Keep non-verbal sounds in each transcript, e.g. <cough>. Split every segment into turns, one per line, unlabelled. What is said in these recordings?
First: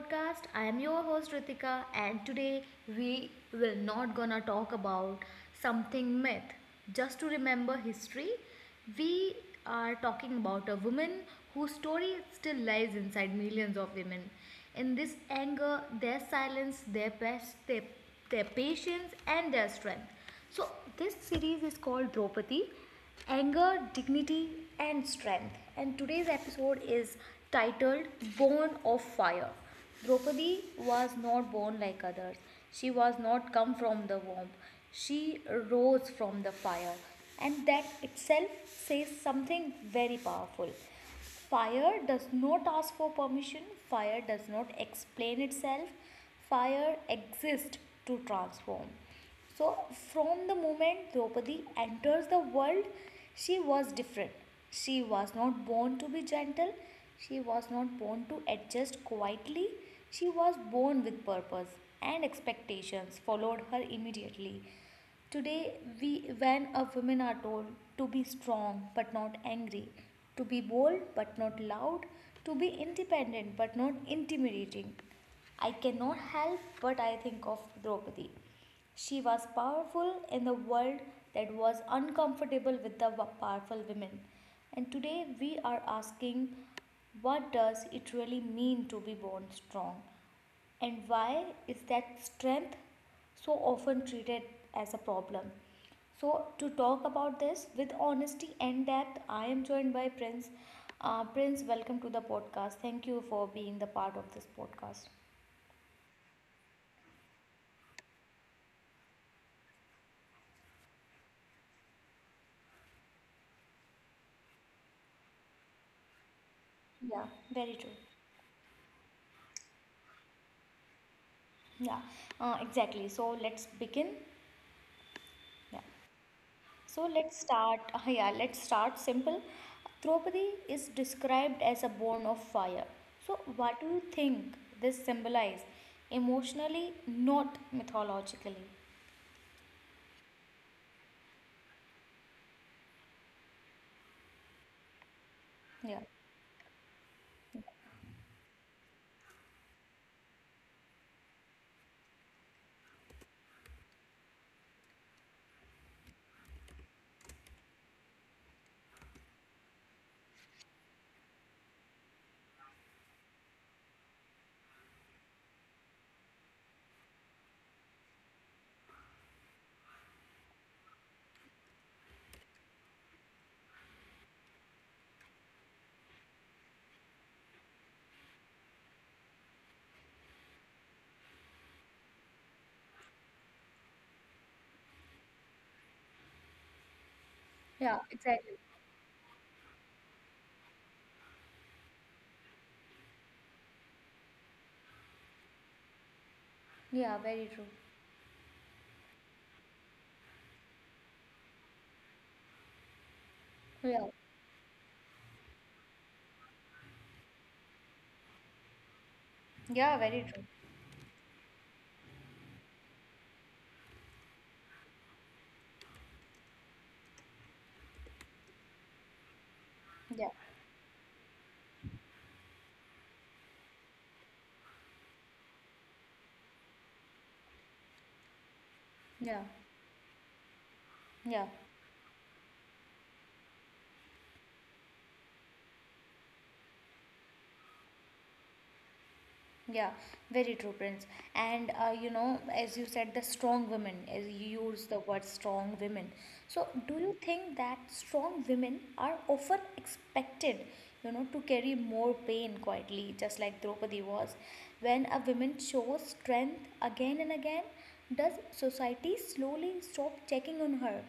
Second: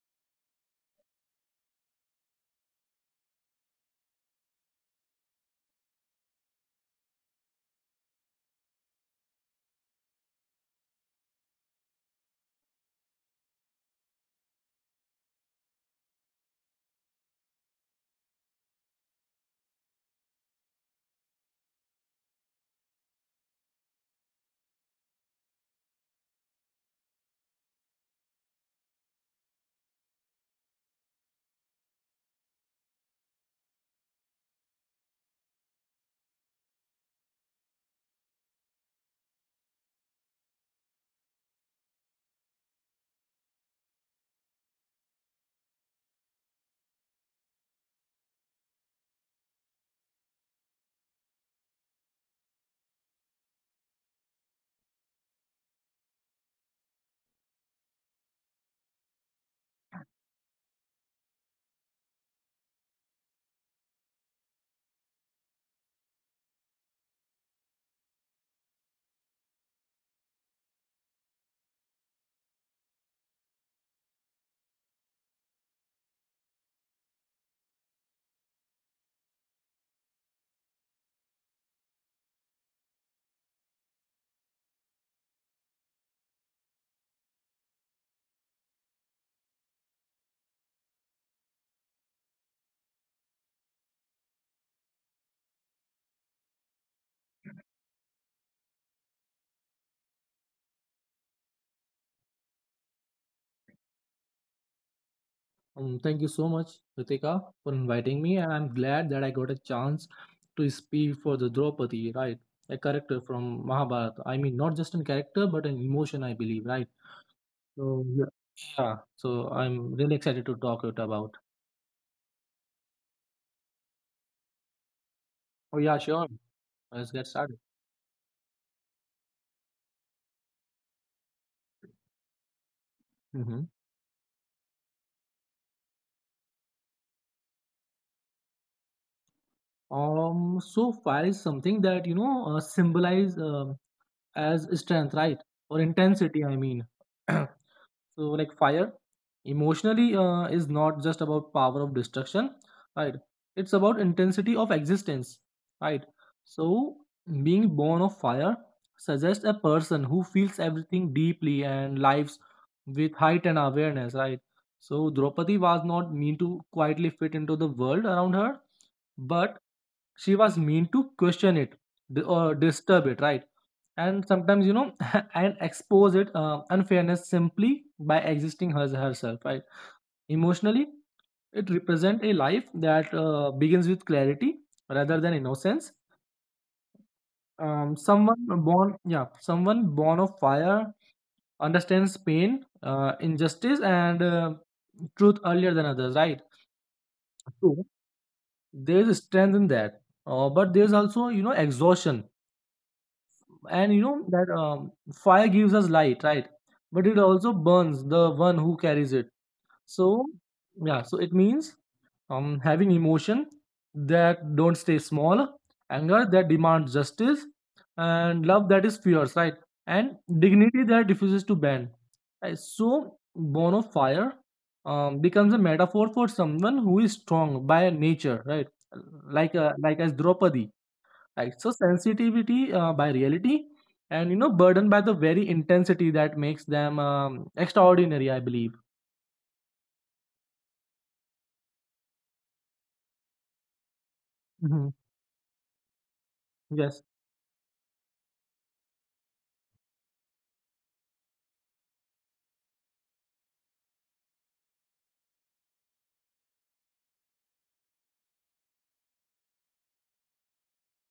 podcast. I am your host Ritika and today we will not gonna talk about something myth. Just to remember history, we are talking about a woman whose story still lies inside millions of women. In this anger, their silence, their past, their patience and their strength. So, this series is called Draupadi Anger, Dignity, and Strength. And today's episode is titled Born of Fire. Draupadi was not born like others, she was not come from the womb, she rose from the fire. And that itself says something very powerful. Fire does not ask for permission, fire does not explain itself, fire exists to transform. So, from the moment Draupadi enters the world, she was different. She was not born to be gentle, she was not born to adjust quietly, she was born with purpose, and expectations followed her immediately. Today, we, when a women are told to be strong but not angry, to be bold but not loud, to be independent but not intimidating, I cannot help but I think of Draupadi. She was powerful in the world that was uncomfortable with the powerful women. And today we are asking what does it really mean to be born strong? And why is that strength so often treated as a problem? So, to talk about this with honesty and depth, I am joined by Prince. Prince, welcome to the podcast. Thank you for being the part of this podcast.
Thank you so much, Ritika, for inviting me, and I'm glad that I got a chance to speak for the Draupadi, right? A character from Mahabharata. I mean, not just in character, but in emotion, I believe, right?
Yeah, very true.
So, yeah. Yeah, so I'm really excited to talk it about.
Yeah, exactly. So, let's begin.
Oh
Yeah.
yeah, sure.
So
Let's get
let's
started.
start. <laughs> Yeah, let's start simple. Draupadi is described as a born of fire. So
hmm
what do you think this symbolizes emotionally, not mythologically?
So fire is something that symbolize as strength, right? Or
Yeah.
intensity, I mean. <clears throat> So, like, fire emotionally is not just about power of destruction, right? It's about intensity of existence, right? So being born of fire suggests a person who feels everything deeply and lives with heightened awareness, right? So Draupadi was not meant to quietly fit into the world around her, but she was mean to question it, or disturb it, right? And sometimes <laughs> and expose it unfairness simply by existing as herself, right? Emotionally, it represents a life that begins with clarity rather than innocence. um,
Yeah,
someone
exactly.
born yeah someone born of fire understands pain, injustice, and truth earlier than others, right?
Yeah, very true.
So there is strength in that, but there's also exhaustion. And you
Yeah.
know that fire gives us light, right? But it also burns the one who carries it.
Yeah,
So,
very true.
yeah, so it means having emotion that don't stay small, anger that demands justice, and love that is fierce, right? And
Yeah.
dignity that refuses to bend, right? So born of fire becomes a metaphor for someone who is strong by nature, right?
Yeah.
Like as Draupadi.
Yeah.
Right. So sensitivity by reality, and burdened by the very intensity that makes them extraordinary, I believe.
Yeah, very true, Prince. And you know, as you said, the strong women, as you
Hmm.
use the word strong women. So, do
Yes.
you think that strong women are often expected, you know, to carry more pain quietly, just like Draupadi was? When a woman shows strength again and again, does society slowly stop checking on her,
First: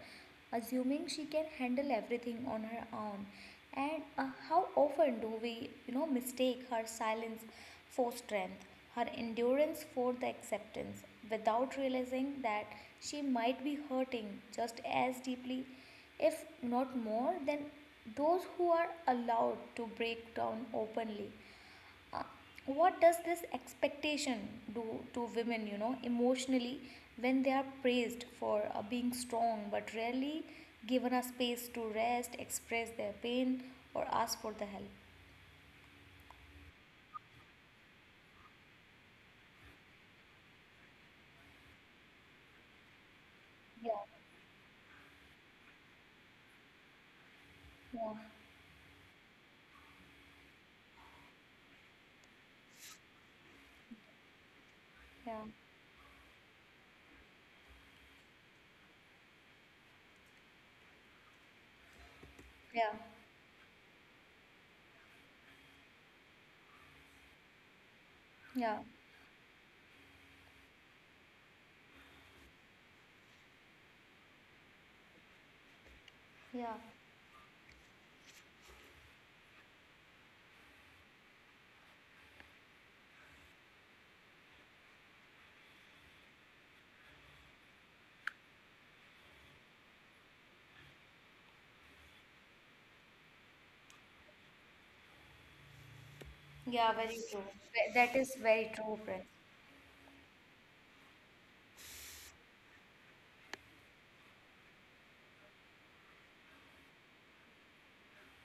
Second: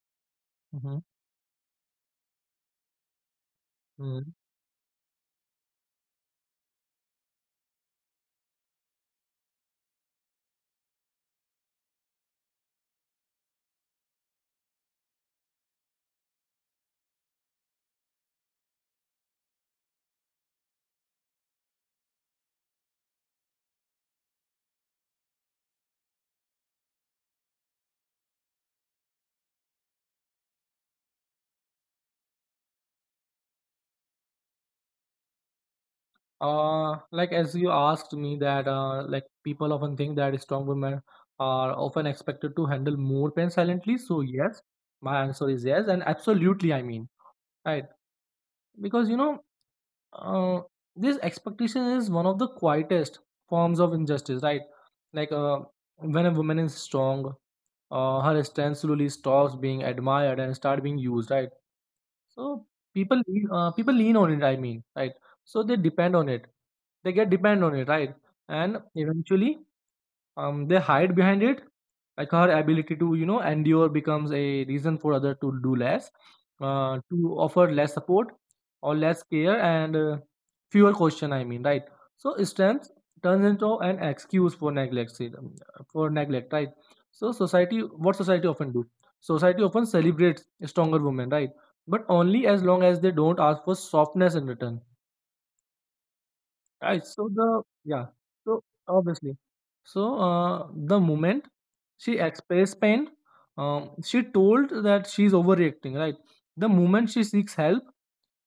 Hmm.
assuming she can handle everything on her own? And
Hmm.
how often do we, you know, mistake her silence for strength, her endurance for the acceptance, without realizing that she might be hurting just as deeply, if not more, than those who are allowed to break down openly. Uh, what does this expectation do to women, you know, emotionally when they are praised for being strong but rarely given a space to rest, express their pain, or ask for the help?
Like as you asked me that, like people often think that strong women are often expected to handle more pain
Yeah,
silently. So yes, my answer is yes, and absolutely, I mean, right?
yeah,
Because uh, this expectation is one of the quietest forms of injustice, right? Like,
yeah,
when a woman is strong, her strength slowly stops being admired and start being used, right? So
yeah,
people lean on it, I mean, right? So they depend on it, they get depend on it, right? And
yeah.
eventually they hide behind it, like her ability to endure becomes a reason for other to do less,
Yeah,
to offer less support or less care, and fewer question, I mean, right? So strength turns into an excuse for neglect, right? So society, what society often do? Society often celebrates stronger women, right? But only as long as they don't ask for softness in return.
yeah,
Right.
very
So
true.
the yeah.
That is
So
very true, Prince.
obviously, so the moment she expressed pain, she told that she's overreacting. Right. The moment she seeks help,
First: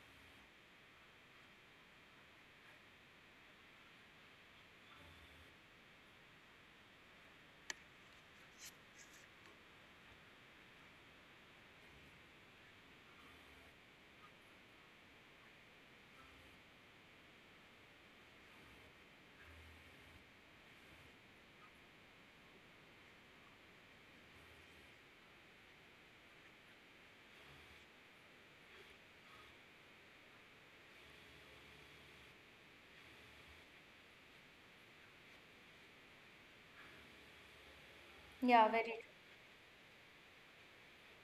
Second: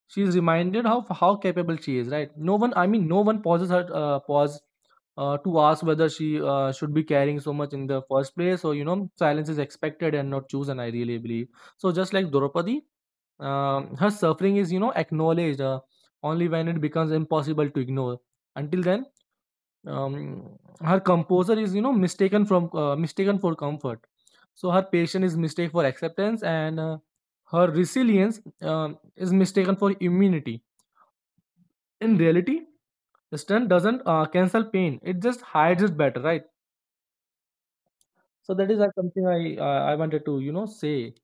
she's reminded of how capable she is. Right. No one. I mean, no one pauses her. Pause. To ask whether she should be carrying so much in the first place, or silence is expected and not chosen. I really believe so. Just like Draupadi, her suffering is, acknowledged only when it becomes impossible to ignore. Until then, um, her composure is, mistaken for comfort. So her patience is mistaken for acceptance, and her resilience is mistaken for immunity. In reality, strength doesn't cancel pain; it just hides it better, right? So
Yeah,
that is
very,
something I wanted to say.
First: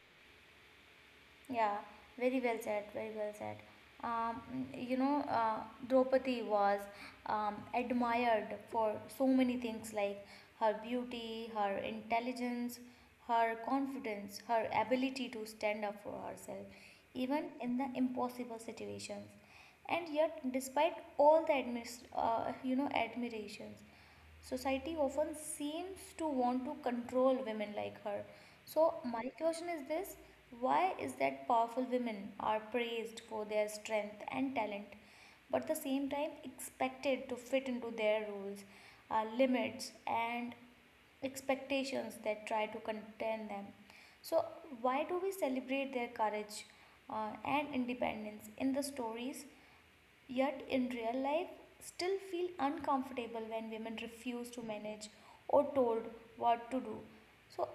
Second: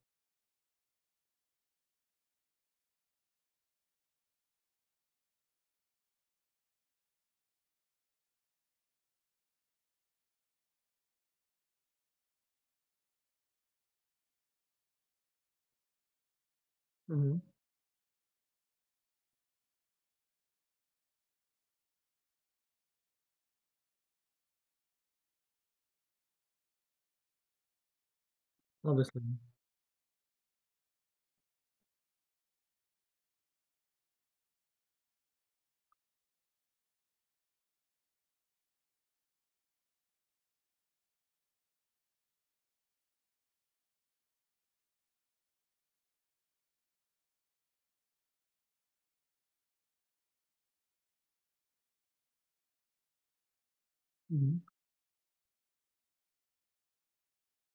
yeah, very well said, very well said. Um, you know, Draupadi was admired for so many things like her beauty, her intelligence, her confidence, her ability to stand up for herself,
Hmm.
even in the impossible situations. And yet, despite all the you know admirations, society often seems to want to control women like her. So, my
Obviously.
question is this: why is that powerful women are praised for their strength and talent, but at the same time expected to fit into their rules, limits, and expectations that try to contain them? So, why do we celebrate their courage and independence in the stories yet in real life still feel uncomfortable when women refuse
Hmm.
to manage or told what to do? So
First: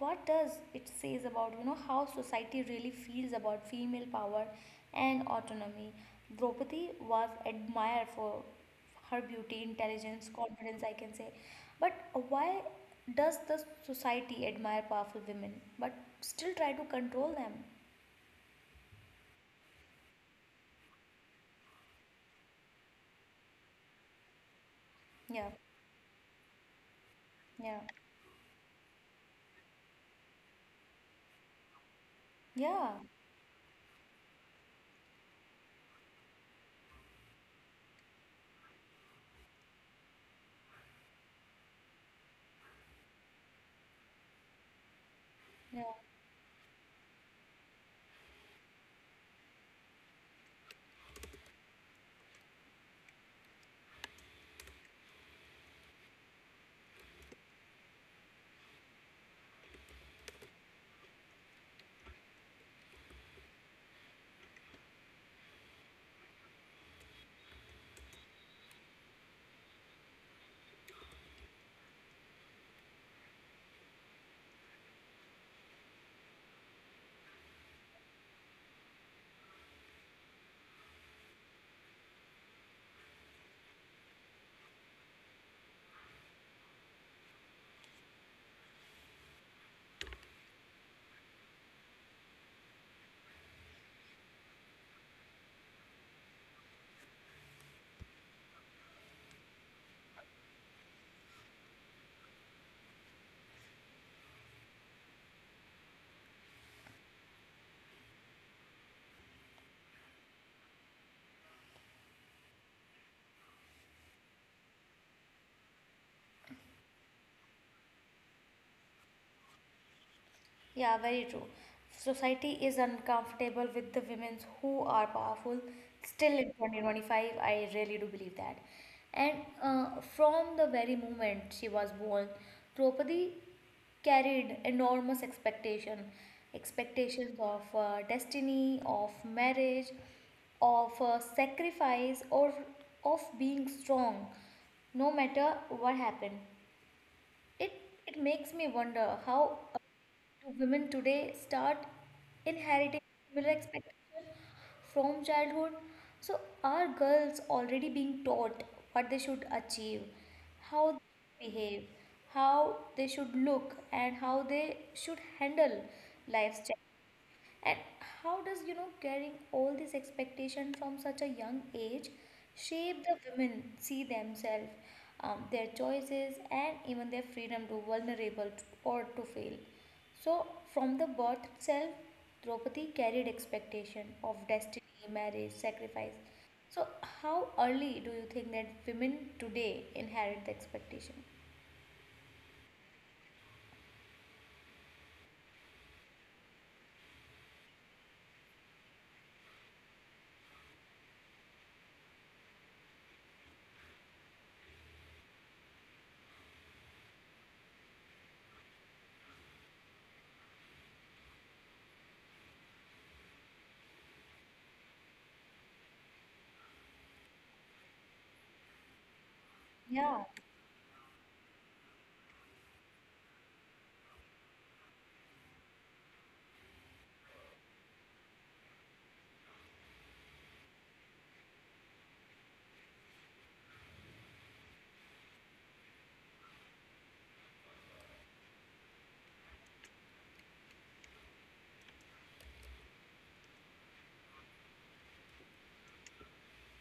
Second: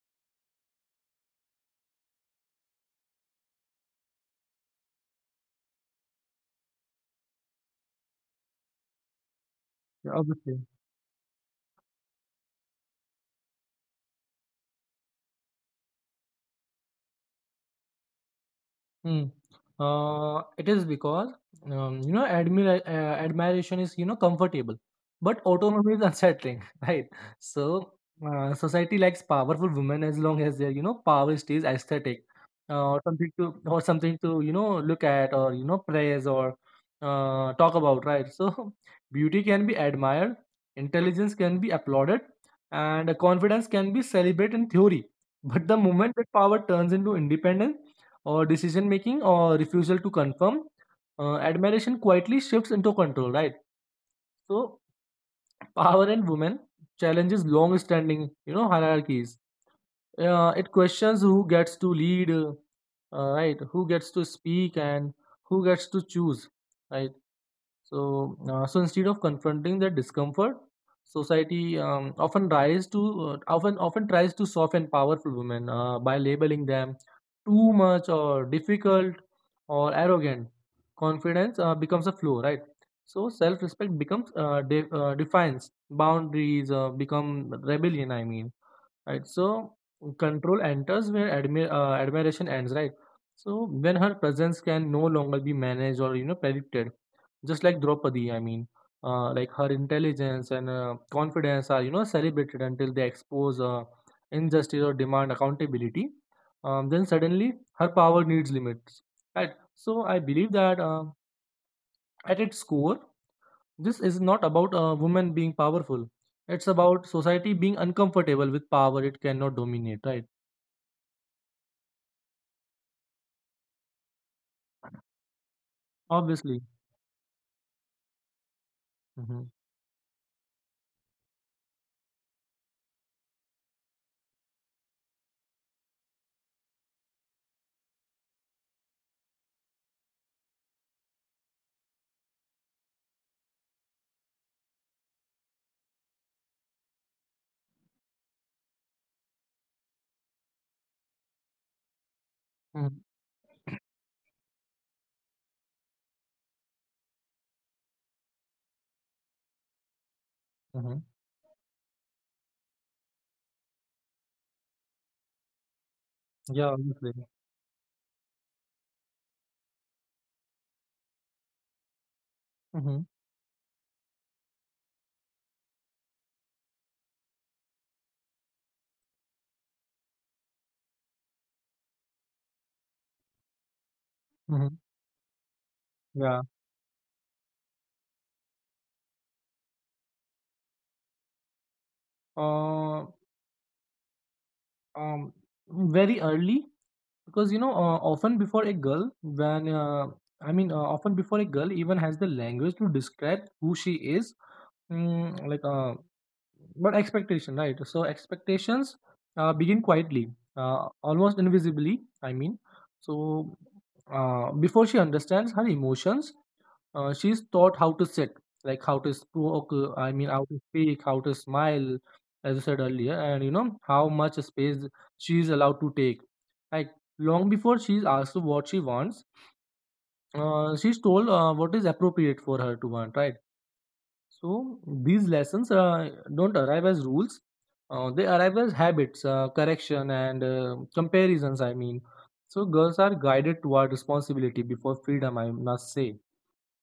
what does it says about you know how society really feels about female power and autonomy? Draupadi was admired for her beauty,
Yeah,
intelligence,
obviously.
confidence, I can say, but why does the society admire powerful women but still try to control them?
Hmm. It is because admiration is comfortable, but
Yeah,
autonomy is unsettling, <laughs> right?
yeah,
So society likes powerful women as long as their power stays aesthetic,
yeah,
something to look at, or praise, or talk about, right? So <laughs> beauty can be admired, intelligence can be applauded, and confidence can be celebrated in theory. But the
yeah.
moment that power turns into independence or decision making or refusal to confirm. Admiration quietly shifts into control, right? So power in women challenges long-standing, hierarchies. It questions who gets to lead, right? Who gets to speak, and who gets to choose, right? So, so instead of confronting that discomfort, society often tries to soften powerful women by labeling them too much or difficult or arrogant. Confidence becomes a flaw, right? So self-respect becomes defines boundaries, become rebellion, I mean, right? So control enters where admiration ends, right? So when her presence can no longer be managed or predicted, just like Draupadi, I mean, like her intelligence and confidence are celebrated until they expose injustice or demand accountability. Then suddenly her power needs limits, right? So I believe that, at its core, this is not about a woman being powerful, it's about society being uncomfortable with power it cannot dominate, right?
Yeah, very true. Society is uncomfortable with the women who are powerful still in
Obviously.
2025. I really do believe that. And
Mhm.
from the very moment she was born, Draupadi carried enormous expectation, expectations of destiny, of marriage, of sacrifice, or of being strong, no matter what happened. It it makes me wonder how do women today start inheriting
Mhm.
similar expectations from childhood. So are girls already being taught what they should achieve, how
Mhm.
they should behave, how they should look, and how they should handle life's?
Yeah, obviously.
And how does, you know, carrying all this expectation from such a young age shape
Mhm.
the women see themselves, their choices, and even their freedom to vulnerable to, or to fail? So, from the birth itself, Draupadi carried expectation of
Mhm.
destiny, marriage, sacrifice.
Yeah.
So, how early do you think that women today inherit the expectation?
Uh, um, Very early, because often before a girl when I mean often before a girl even has the language to describe who she is. Like, but expectation, right? So expectations begin quietly, almost invisibly, I mean. So before she understands her emotions, she's taught how to sit, like I
Yeah.
mean, how to speak, how to smile, as I said earlier, and how much space she's allowed to take. Like, long before she's asked what she wants, she's told what is appropriate for her to want, right? So, these lessons don't arrive as rules, they arrive as habits, correction, and comparisons, I mean. So, girls are guided toward responsibility before freedom, I must say.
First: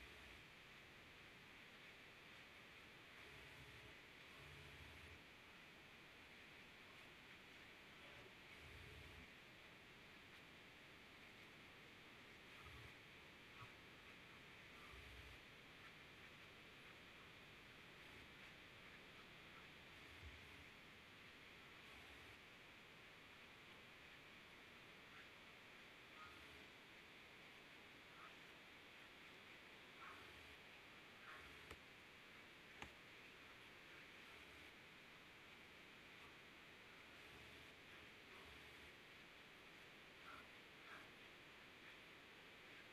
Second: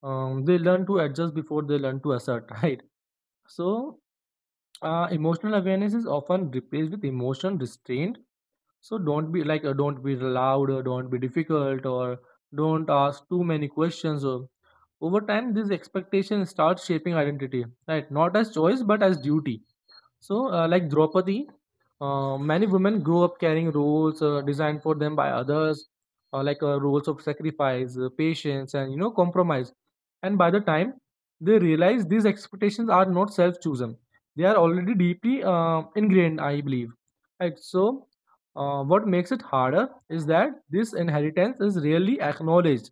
They learn to adjust before they learn to assert, <laughs> right? So, emotional awareness is often replaced with emotion restraint. So, don't be loud, or don't be difficult, or don't ask too many questions. Or over time, this expectation starts shaping identity, right? Not as choice, but as duty. So, like Draupadi, many women grow up carrying roles designed for them by others, like, roles of sacrifice, patience, and compromise. And by the time they realize these expectations are not self-chosen, they are already deeply ingrained, I believe. Right. So, what makes it harder is that this inheritance is rarely acknowledged.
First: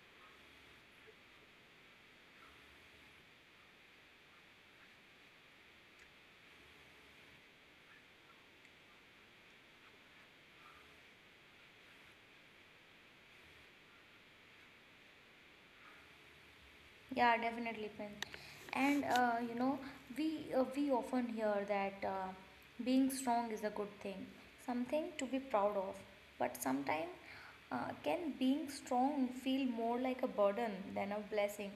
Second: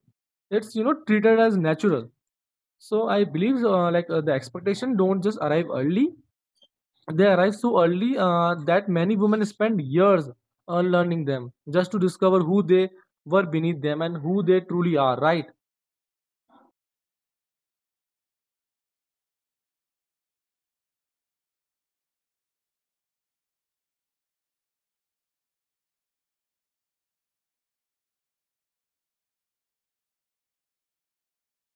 It's treated as natural. So I believe, the expectation don't just arrive early, they arrive so early that many women spend years learning them just to discover who they were beneath them and who they truly are, right?
Yeah, definitely, Prince. And you know, we often hear that being strong is a good thing, something to be proud of. But sometimes, can being strong feel more like a burden than a blessing?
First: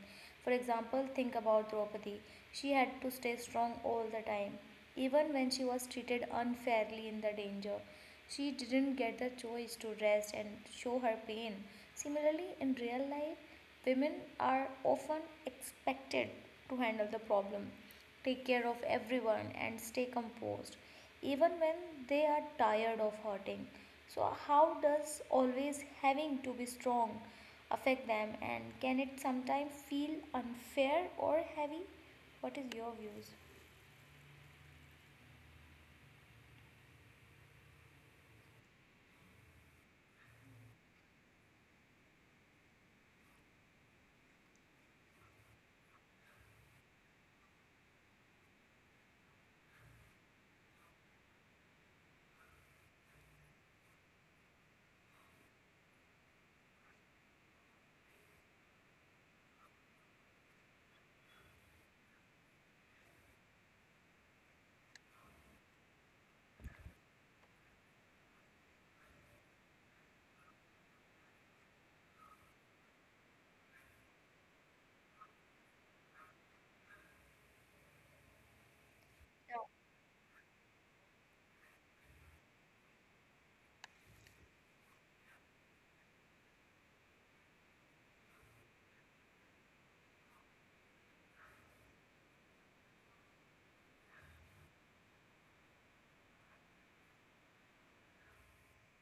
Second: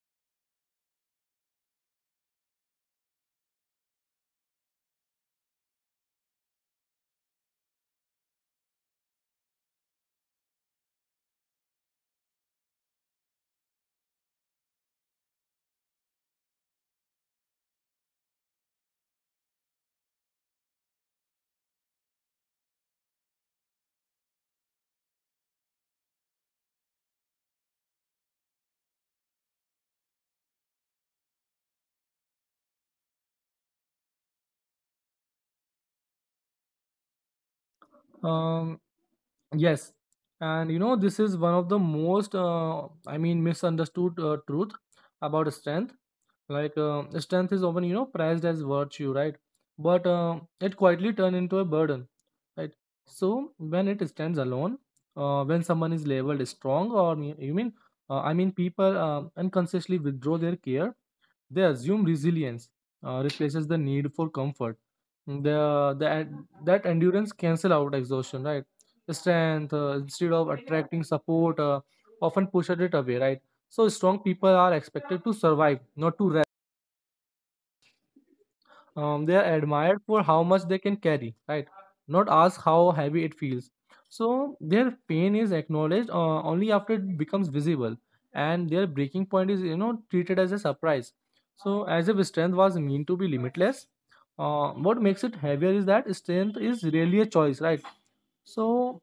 For example, think about Draupadi. She had to stay strong all the time, even when she was treated unfairly in the danger. She didn't get the choice to rest and show her pain. Similarly, in real life, women are often expected to handle the problem, take care of everyone, and stay composed, even when they are tired of hurting. So, how does always having to be strong affect them, and can it sometimes feel unfair or heavy? What is your views?
Um, Yes, and this is one of the most, I mean, misunderstood truth about strength. Like, strength is often prized as virtue, right? But it quietly turns into a burden, right? So when it stands alone, when someone is labeled strong, or I mean, people unconsciously withdraw their care. They assume resilience replaces the need for comfort. The That endurance cancel out exhaustion, right? Strength, instead of attracting support, often pushes it away, right? So strong people are expected to survive, not to they are admired for how much they can carry, right? Not ask how heavy it feels. So their pain is acknowledged only after it becomes visible, and their breaking point is treated as a surprise. So as if strength was meant to be limitless, what makes it heavier is that strength is really a choice, right? So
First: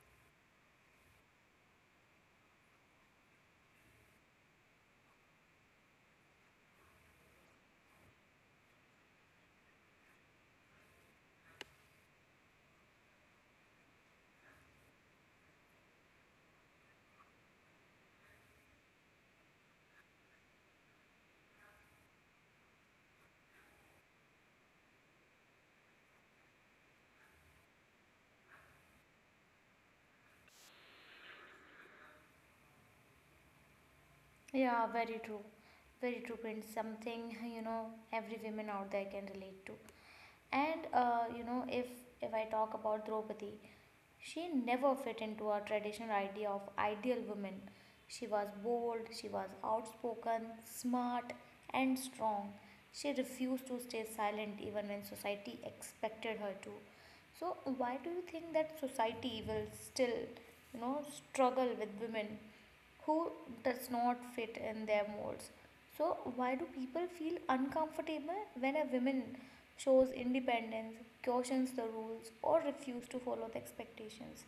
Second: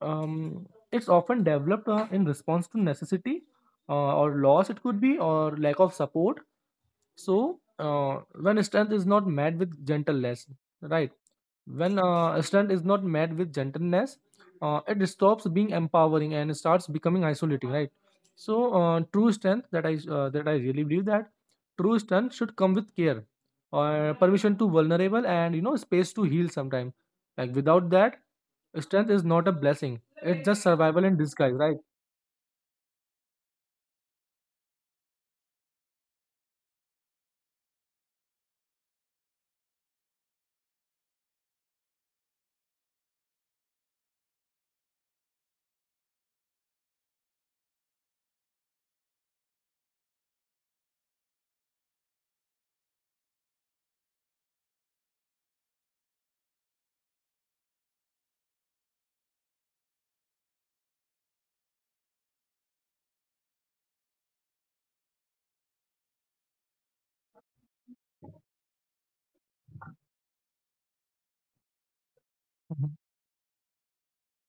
um, it's often developed in response to necessity, or loss, it could be, or lack of support. So when strength is not met with gentleness, right? When strength is not met with gentleness, it stops being empowering and starts becoming isolating, right? So true strength that I really believe that true strength should come with care, permission to vulnerable and space to heal sometime. Like, without that, strength is not a blessing. It's just survival in disguise, right?
Yeah, very true. Very true, Prince. Something, you know, every woman out there can relate to. And, you know, if I talk about Draupadi, she never fit into a traditional idea of ideal woman. She was bold, she was outspoken, smart, and strong. She refused to stay silent even when society expected her to. So, why do you think that society will still, you know, struggle with women who does not fit in their molds. So, why do people feel uncomfortable when a woman shows independence, cautions the rules, or
Mhm.
refuses to follow the expectations?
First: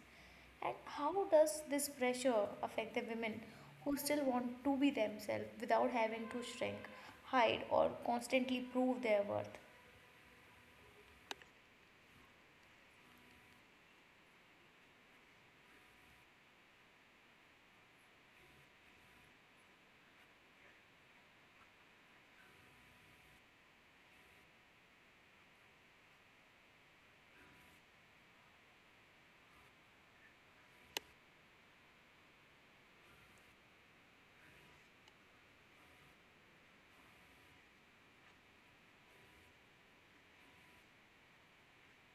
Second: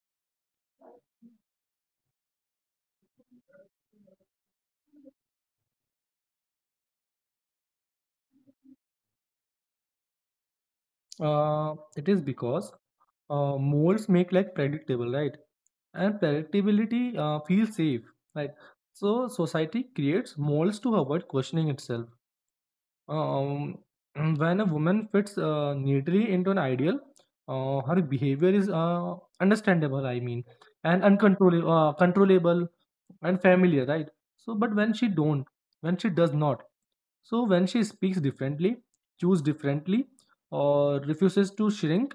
And how does this pressure affect the women who still want to be themselves without having to shrink, hide, or constantly prove their worth?
It is because molds make, like, predictable, right? And predictability feels safe, right? So society creates molds to avoid questioning itself. um, <clears throat> when a woman fits neatly into an ideal, her behavior is understandable, I mean, and uncontrollable controllable, and familiar, right? So but when she does not, so when she speaks differently, choose differently, or refuses to shrink,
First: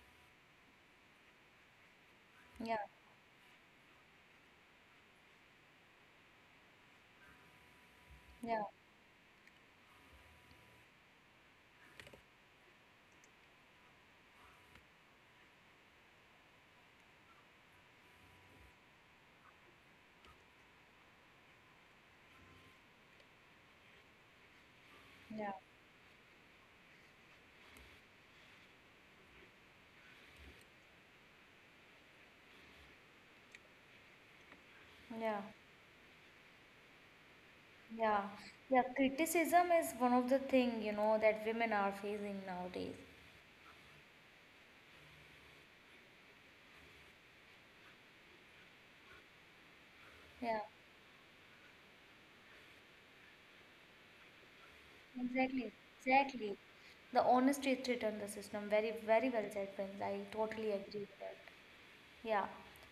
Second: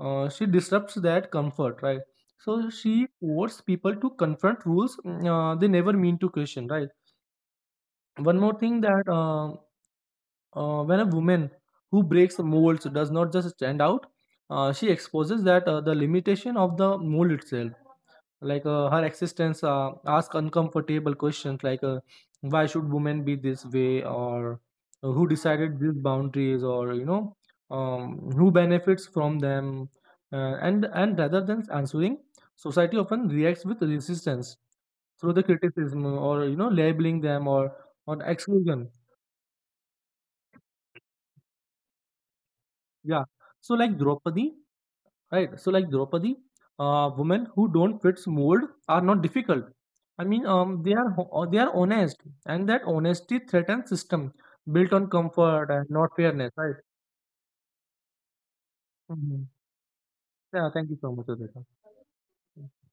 she disrupts that comfort, right? So
Yeah,
she forces people to confront rules they never mean to question, right? One more
yeah,
thing that when a woman who breaks molds does not just stand out, she exposes that the limitation of the mold itself like her existence ask uncomfortable questions like why should women be this way or who
yeah,
decided these boundaries or who benefits from them and rather than answering society often reacts with resistance through
yeah,
the criticism or labeling them or
yeah. Yeah,
exclusion.
criticism is one of the thing, you know, that women are facing nowadays.
Yeah. So like Draupadi, right? So like Draupadi, women who don't fit mold are not difficult.
Yeah.
They are honest, and that honesty threatens system built on comfort
Exactly,
and not fairness,
exactly.
right?
The honest truth return the system. Very, very well
Mhm.
said, Prince. I
Yeah,
totally
thank you
agree
so
with
much,
that.
Aditya.
Yeah.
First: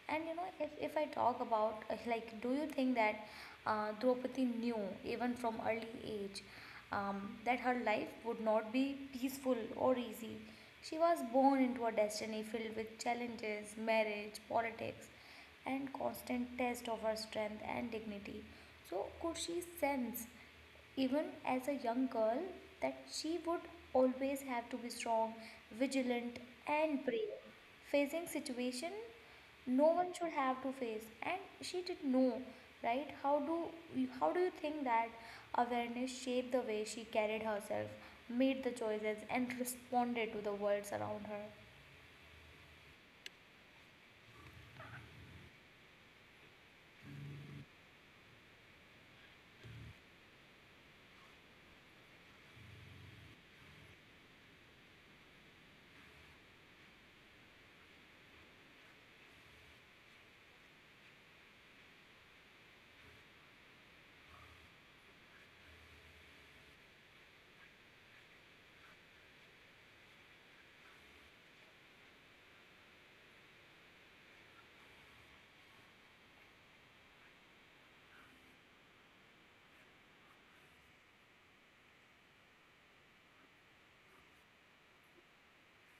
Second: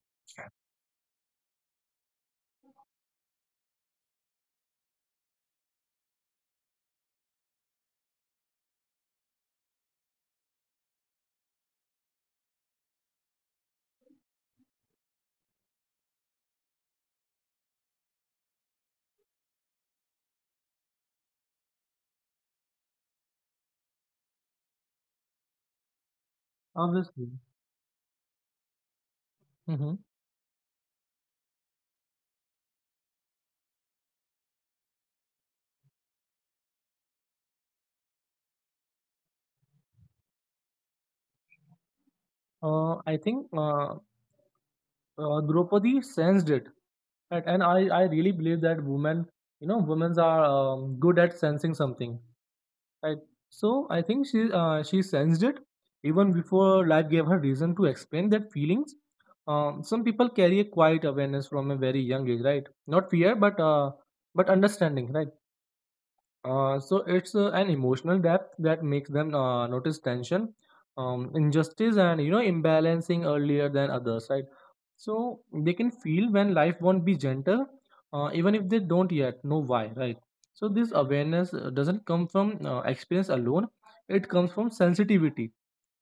And you know, if I talk about, like, do you think that Draupadi knew, even from early age, that her life would not be peaceful or easy? She was born into a destiny filled with challenges, marriage, politics, and constant test of her strength and dignity. So, could she sense even as a young girl, that she would always have to be strong, vigilant, and
Obviously.
brave, facing situation
Hmm.
no one should have to face. And she did know, right? How do you think that awareness shaped the way she carried herself, made the choices, and responded to the worlds around her?
I think Draupadi sensed it, right? And I really believe that women, women are good at sensing something. Right. So I think she sensed it even before life gave her reason to explain that feelings. Some people carry a quiet awareness from a very young age, right? Not fear, but understanding, right? So it's an emotional depth that makes them notice tension, injustice, and imbalancing earlier than others, right? So they can feel when life won't be gentle, even if they don't yet know why, right? So this awareness doesn't come from experience alone; it comes from sensitivity,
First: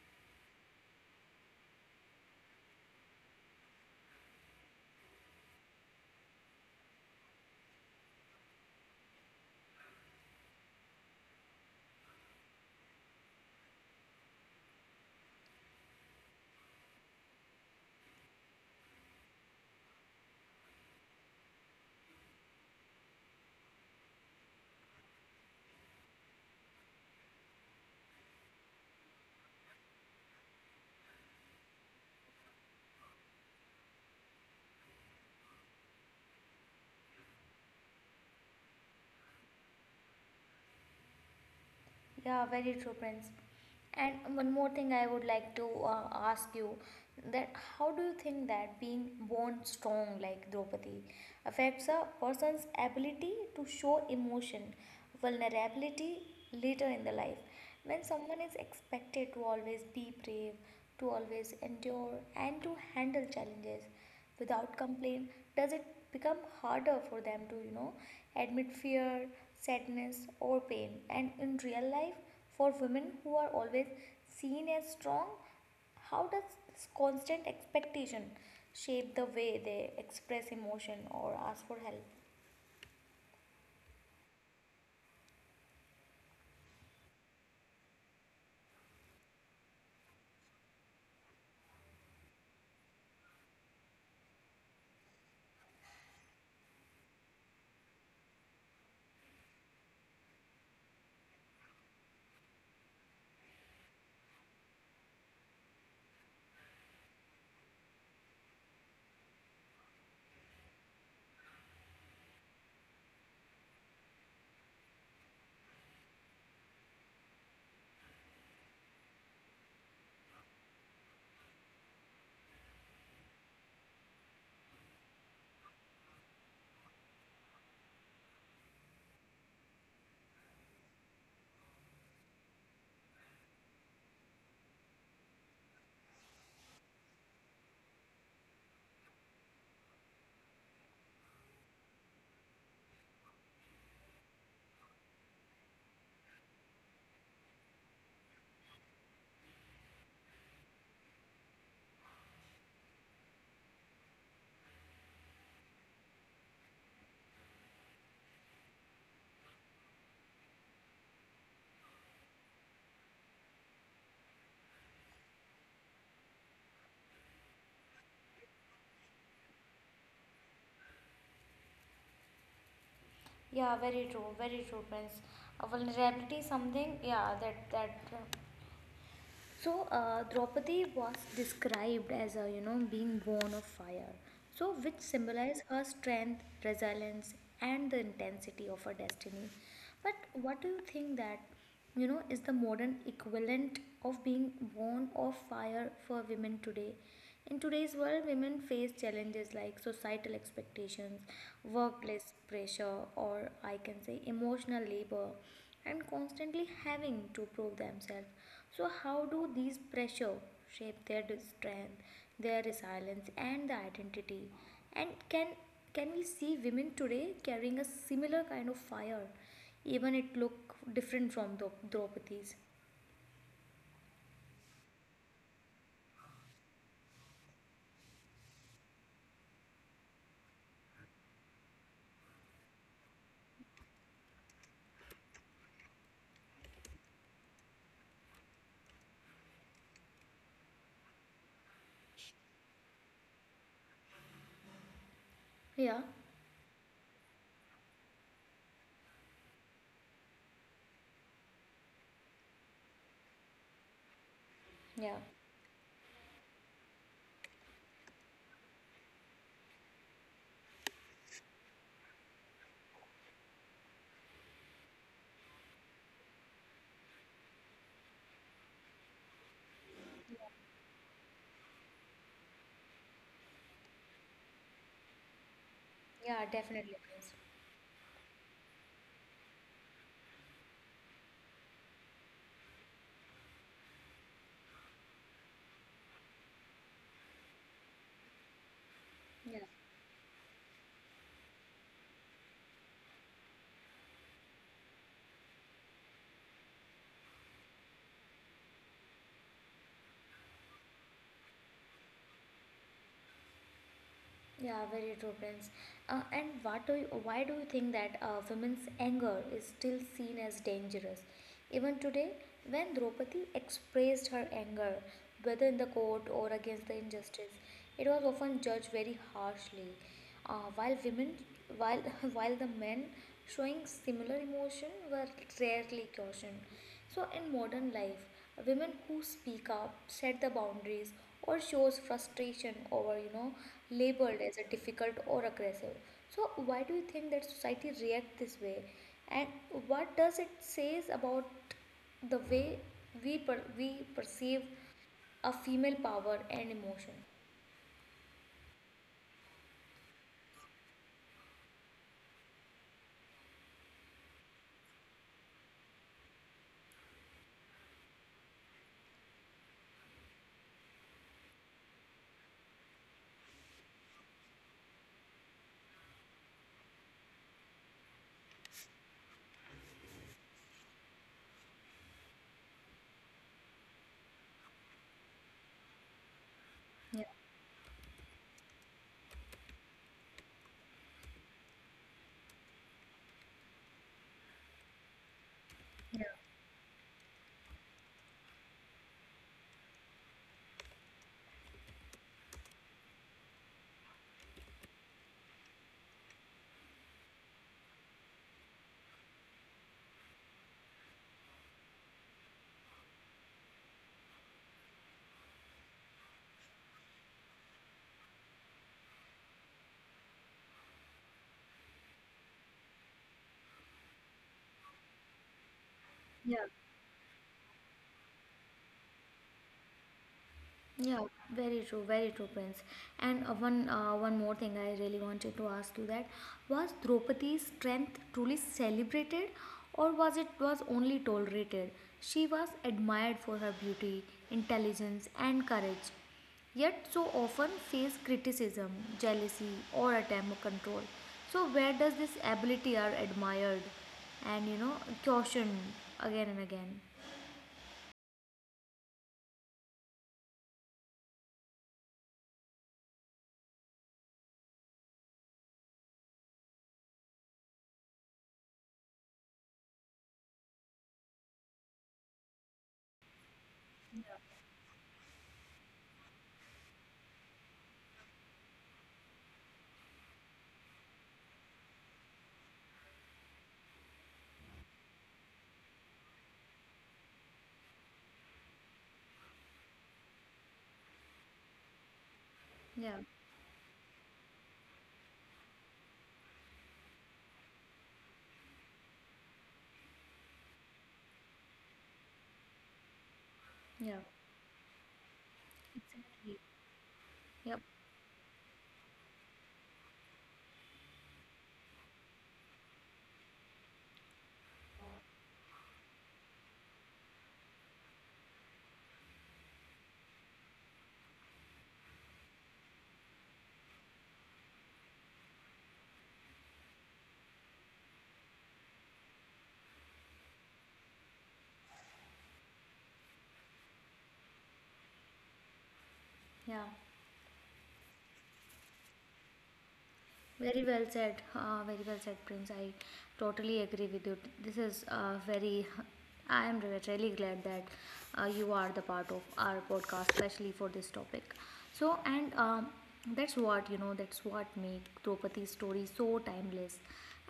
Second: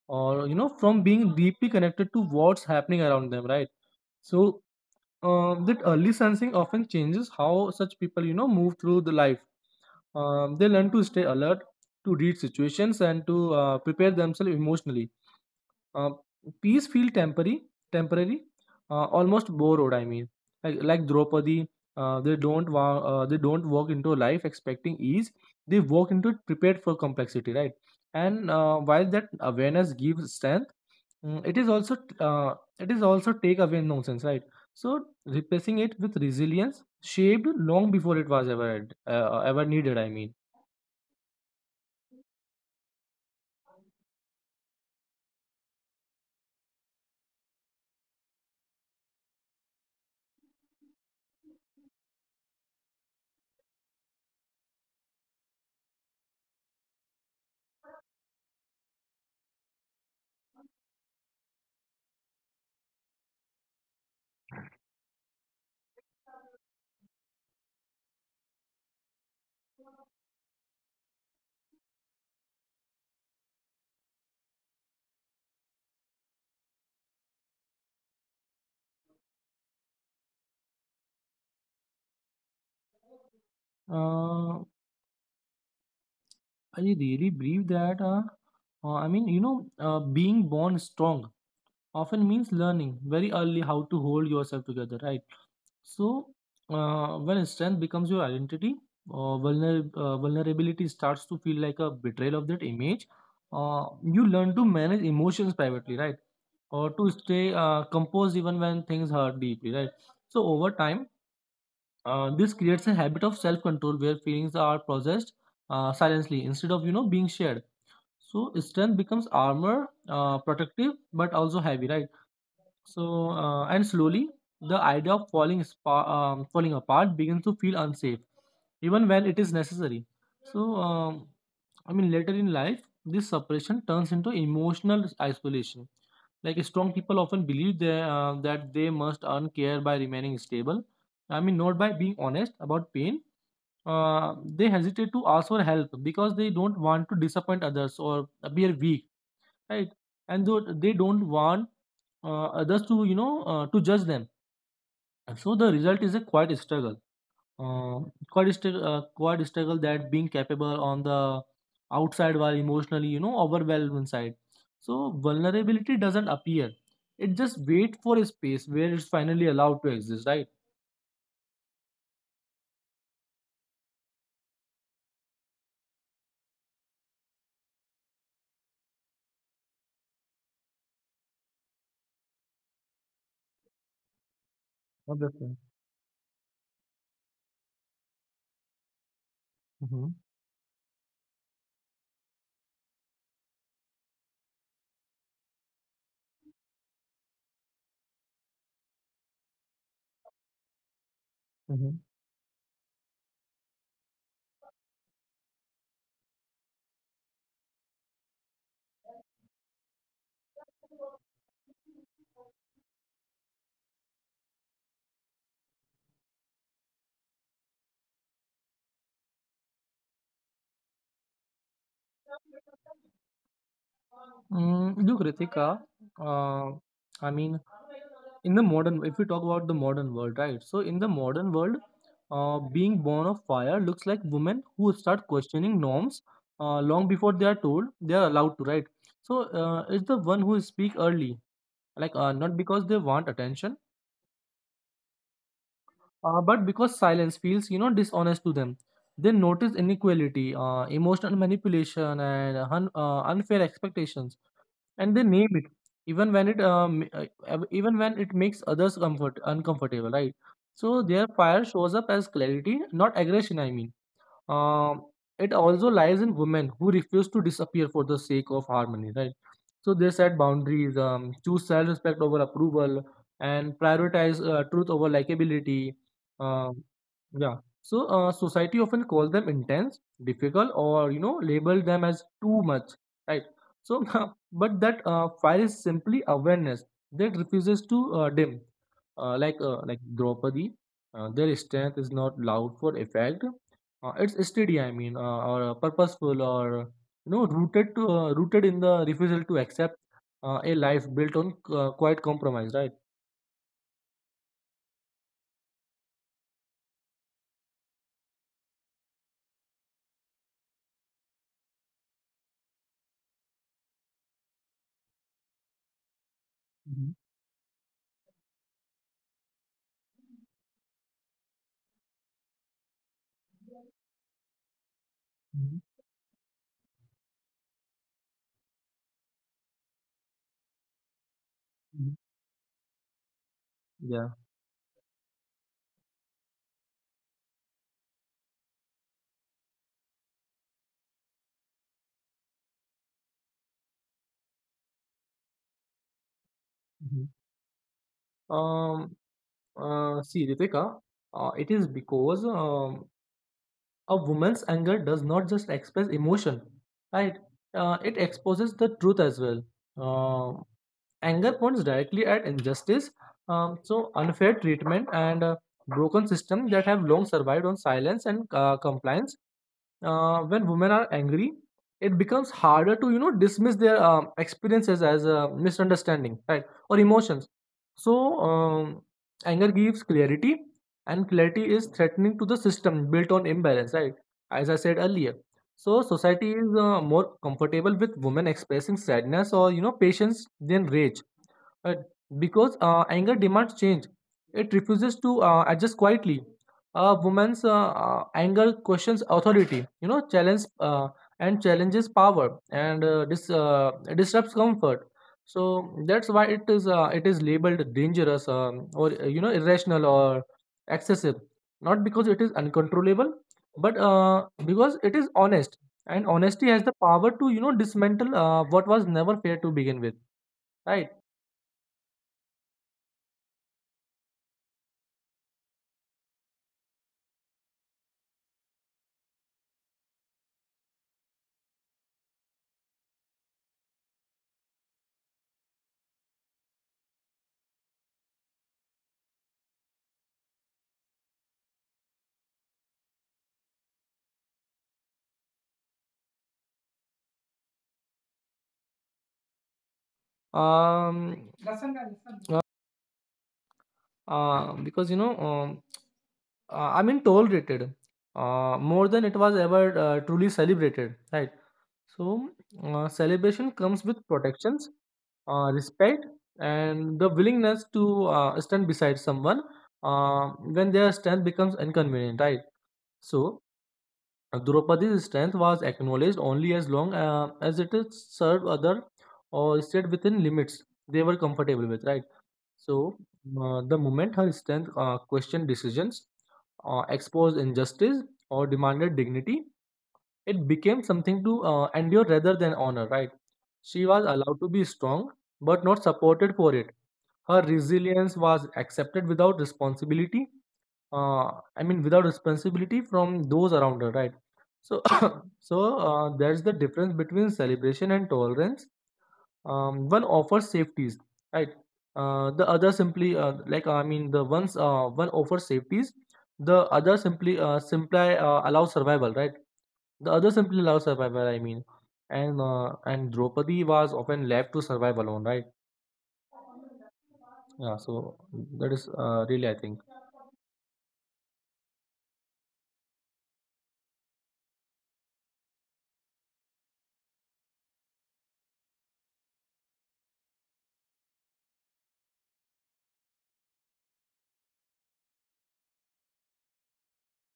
or from being deeply connected to what's happening around them, right? So, that early sensing often changes how such people, move through the life. They learn to stay alert, to read situations, and to prepare themselves emotionally. uh, Peace feel temporary, almost borrowed. Like, like Draupadi, they don't walk into life expecting ease, they walk into it prepared for complexity, right? And while that awareness gives strength, it is also take away nonsense, right? So replacing it with resilience shaped long before it was ever ever needed.
Yeah, very true, Prince. And one more thing I would like to ask you that how do you think that being born strong like Draupadi affects a person's ability to show emotion, vulnerability later in the life? When someone is expected to always be brave, to always endure, and to handle challenges, without complaint, does it become harder for them to you know admit fear, sadness, or pain? And in real life, for women who are always seen as strong, how does this constant expectation shape the way they express emotion or ask for help?
Uh, I really believe that, being born strong often means learning very early how to hold yourself together, right? So, when strength becomes your identity, vulnerability starts to feel like a betrayal of that image. Uh, you learn to manage emotions privately, right? Or to stay composed even when things hurt deeply, right? So, over time, this creates a habit of self control where feelings are processed silently instead of, being shared, so strength becomes armor, protective but also heavy, right? So and slowly the idea of falling apart begins to feel unsafe, even when it is necessary. So, I mean, later in life, this separation turns into emotional isolation. Like strong people often believe that they must earn care by remaining stable. I mean, not by being honest about pain. They hesitate to ask for help because they don't want to disappoint others or appear weak, right? And so they don't want others to to judge them, and so the result is a quiet struggle. uh, Quiet struggle that being capable on the outside while emotionally overwhelmed inside, so vulnerability doesn't appear, it just wait for a space where it's finally allowed to exist, right?
Yeah, very true, very true, Prince. Vulnerability is something, yeah, that that so Draupadi was described as a you know being born of fire, so which
Not the thing.
symbolized her strength, resilience, and the intensity of her destiny. But
Mhm,
what do you think that you know is the modern equivalent of being born of fire for women today? In today's world, women face challenges like societal expectations,
mhm.
workplace pressure, or I can say emotional labor, and constantly having to prove themselves. So, how do these pressure shape strength, their resilience, and the identity? And can we see women today carrying a similar kind of fire, even it look different from the Draupadi's?
Mm, look, Ritika, uh, uh, I mean, in the modern, if we talk about the modern world, right? So in the modern world, being born of fire looks like women who start questioning norms long before they are told they are allowed to, right? So it's the one who speak early, like not because they want attention,
Yeah,
but because silence feels, dishonest to them. They notice inequality, emotional manipulation, and unfair expectations,
yeah,
and they name it even when even when it makes others comfort uncomfortable, right? So their fire shows up as clarity not aggression. Um, it also lies in women who refuse to disappear for the sake of harmony, right? So they set boundaries, choose self-respect over approval, and prioritize truth over likability.
yeah,
um,
definitely. It is.
yeah. So society often calls them intense, difficult, or label them as too much, right? So, <laughs> but that fire is simply awareness that refuses to dim. Uh, like
Yeah.
uh, like Draupadi, their strength is not loud for effect. It's steady. Or purposeful, or rooted in the refusal to accept a life built on quiet compromise, right?
Yeah, very true, Prince. And what do you, why do you think that women's anger is still seen as dangerous? Even today, when Draupadi expressed her anger, whether in the court or against the
Mhm,
injustice, it was often judged very harshly. Uh, while women, while <laughs> while the men showing similar emotion were
mhm,
rarely cautioned. So in modern life, women who speak up, set the boundaries, or shows
mhm.
frustration over you know
Yeah.
labeled as a difficult or aggressive. So why do you think that society react this way, and what does it says about the way we perceive a female power and emotion?
Mhm. Um. See, Ritika, it is because a woman's anger does not just express emotion, right? It exposes the truth as well. Um, anger points directly at injustice, so unfair treatment and broken system that have long survived on silence and compliance. When women are angry it becomes harder to dismiss their experiences as a misunderstanding, right? Or emotions. So um, anger gives clarity, and clarity is threatening to the system built on imbalance, right? As I said earlier. So society is more comfortable with women expressing sadness or patience than rage. uh, because anger demands change, it refuses to adjust quietly. A woman's anger questions authority, challenges power and disrupts comfort. So that's why it is labeled dangerous, or irrational or excessive, not because it is uncontrollable, but because it is honest. And honesty has the power to dismantle what was never fair to begin with, right?
Yeah, very true, Prince. And one more thing I really wanted to ask you that was: Draupadi's strength truly celebrated, or was it was only tolerated? She was admired for her beauty, intelligence, and courage, yet so often faced criticism, jealousy, or attempt at control. So where does this ability are admired, and you know cautioned again and again?
Um, uh, because I mean, tolerated more than it was ever truly celebrated, right? So, celebration comes with protections, respect, and the willingness to stand beside someone when their strength becomes inconvenient, right? So, Draupadi's strength was acknowledged only as long as it is served other or stayed within limits they were comfortable with, right? So, the moment her strength questioned decisions, exposed injustice, or demanded dignity, it became something to endure rather than honor, right? She was allowed to be strong but not supported for it. Her resilience was accepted without responsibility. Uh, I mean, without responsibility from those around her, right? So, <coughs> so there's the difference between celebration and tolerance. Um, one offers safeties, right? The other simply like I mean the ones One offers safeties, the other simply allows survival, right? the other simply allows survival I mean and And Draupadi was often left to survive alone, right?
Yeah.
Yeah. So that is really, I think.
Very well said. Very well said, Prince. I totally agree with you. This is very. I am really glad that you are the part of our podcast, especially for this topic. So, and that's what you know. That's what make Draupadi's story so timeless,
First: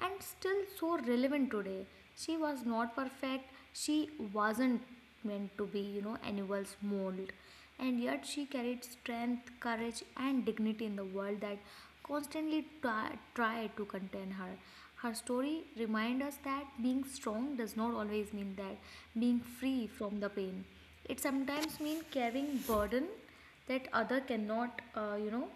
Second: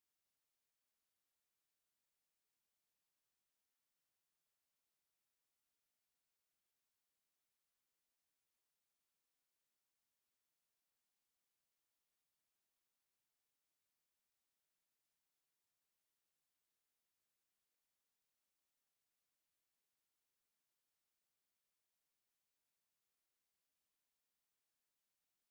and still so relevant today. She was not perfect. She wasn't meant to be, you know, anyone's mold, and yet she carried strength, courage, and dignity in the world that constantly try to contain her. Her story reminds us that being strong does not always mean that being free from the pain. It sometimes means carrying burden that other cannot, you know,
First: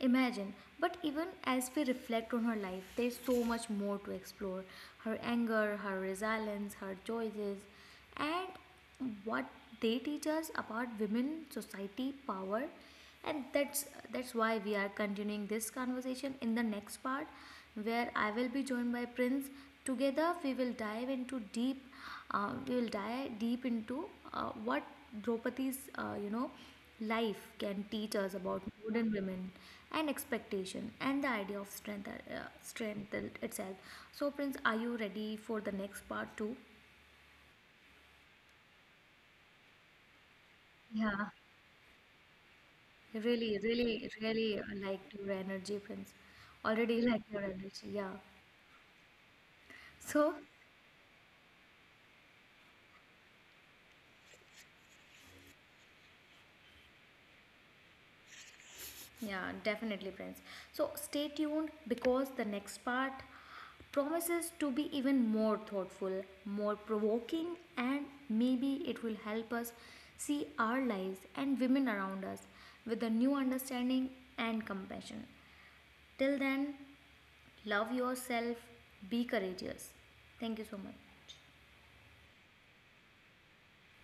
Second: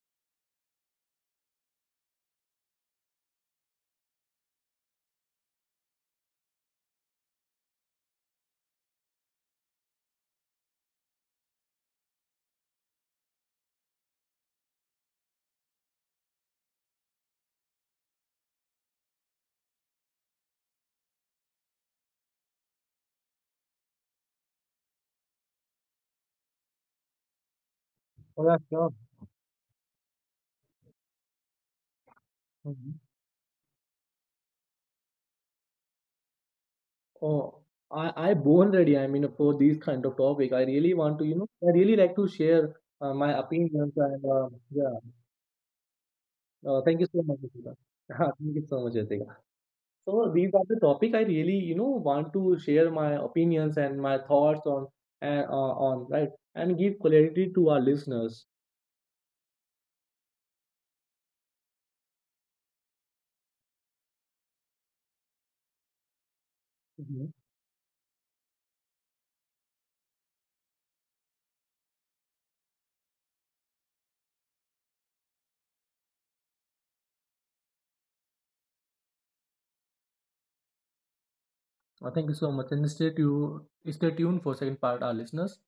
imagine. But even as we reflect on her life, there's so much more to explore: her anger, her resilience, her choices, and what they teach us about women, society, power. And that's why we are continuing this conversation in the next part where I will be joined by Prince. Together we will dive deep into what Draupadi's, you know, life can teach us
Oh, yeah,
about
sure.
modern women and expectation and the idea of strength,
Mhm.
strength itself. So, Prince, are you ready for the next part too?
Oh, I born ready. I mean, for these kind of topic, I really want to,
Yeah,
I really like to share my
really,
opinions
really,
and
really
yeah.
like your energy, Prince.
Thank
Already
you
<laughs> like
so much,
your
Ritika.
energy, yeah.
<laughs> Thank you so much, Ritika. So
So,
these are the topic I really, want to share my opinions and my thoughts on and on right, and give clarity to our listeners.
yeah, definitely, friends. So stay tuned because the next part promises to be even more thoughtful, more
Mhm.
provoking, and maybe it will help us see our lives and women around us with a new understanding and compassion. Till then, love yourself, be courageous. Thank you so much.
Thank you so much, and stay tuned. Stay tuned for second part, our listeners.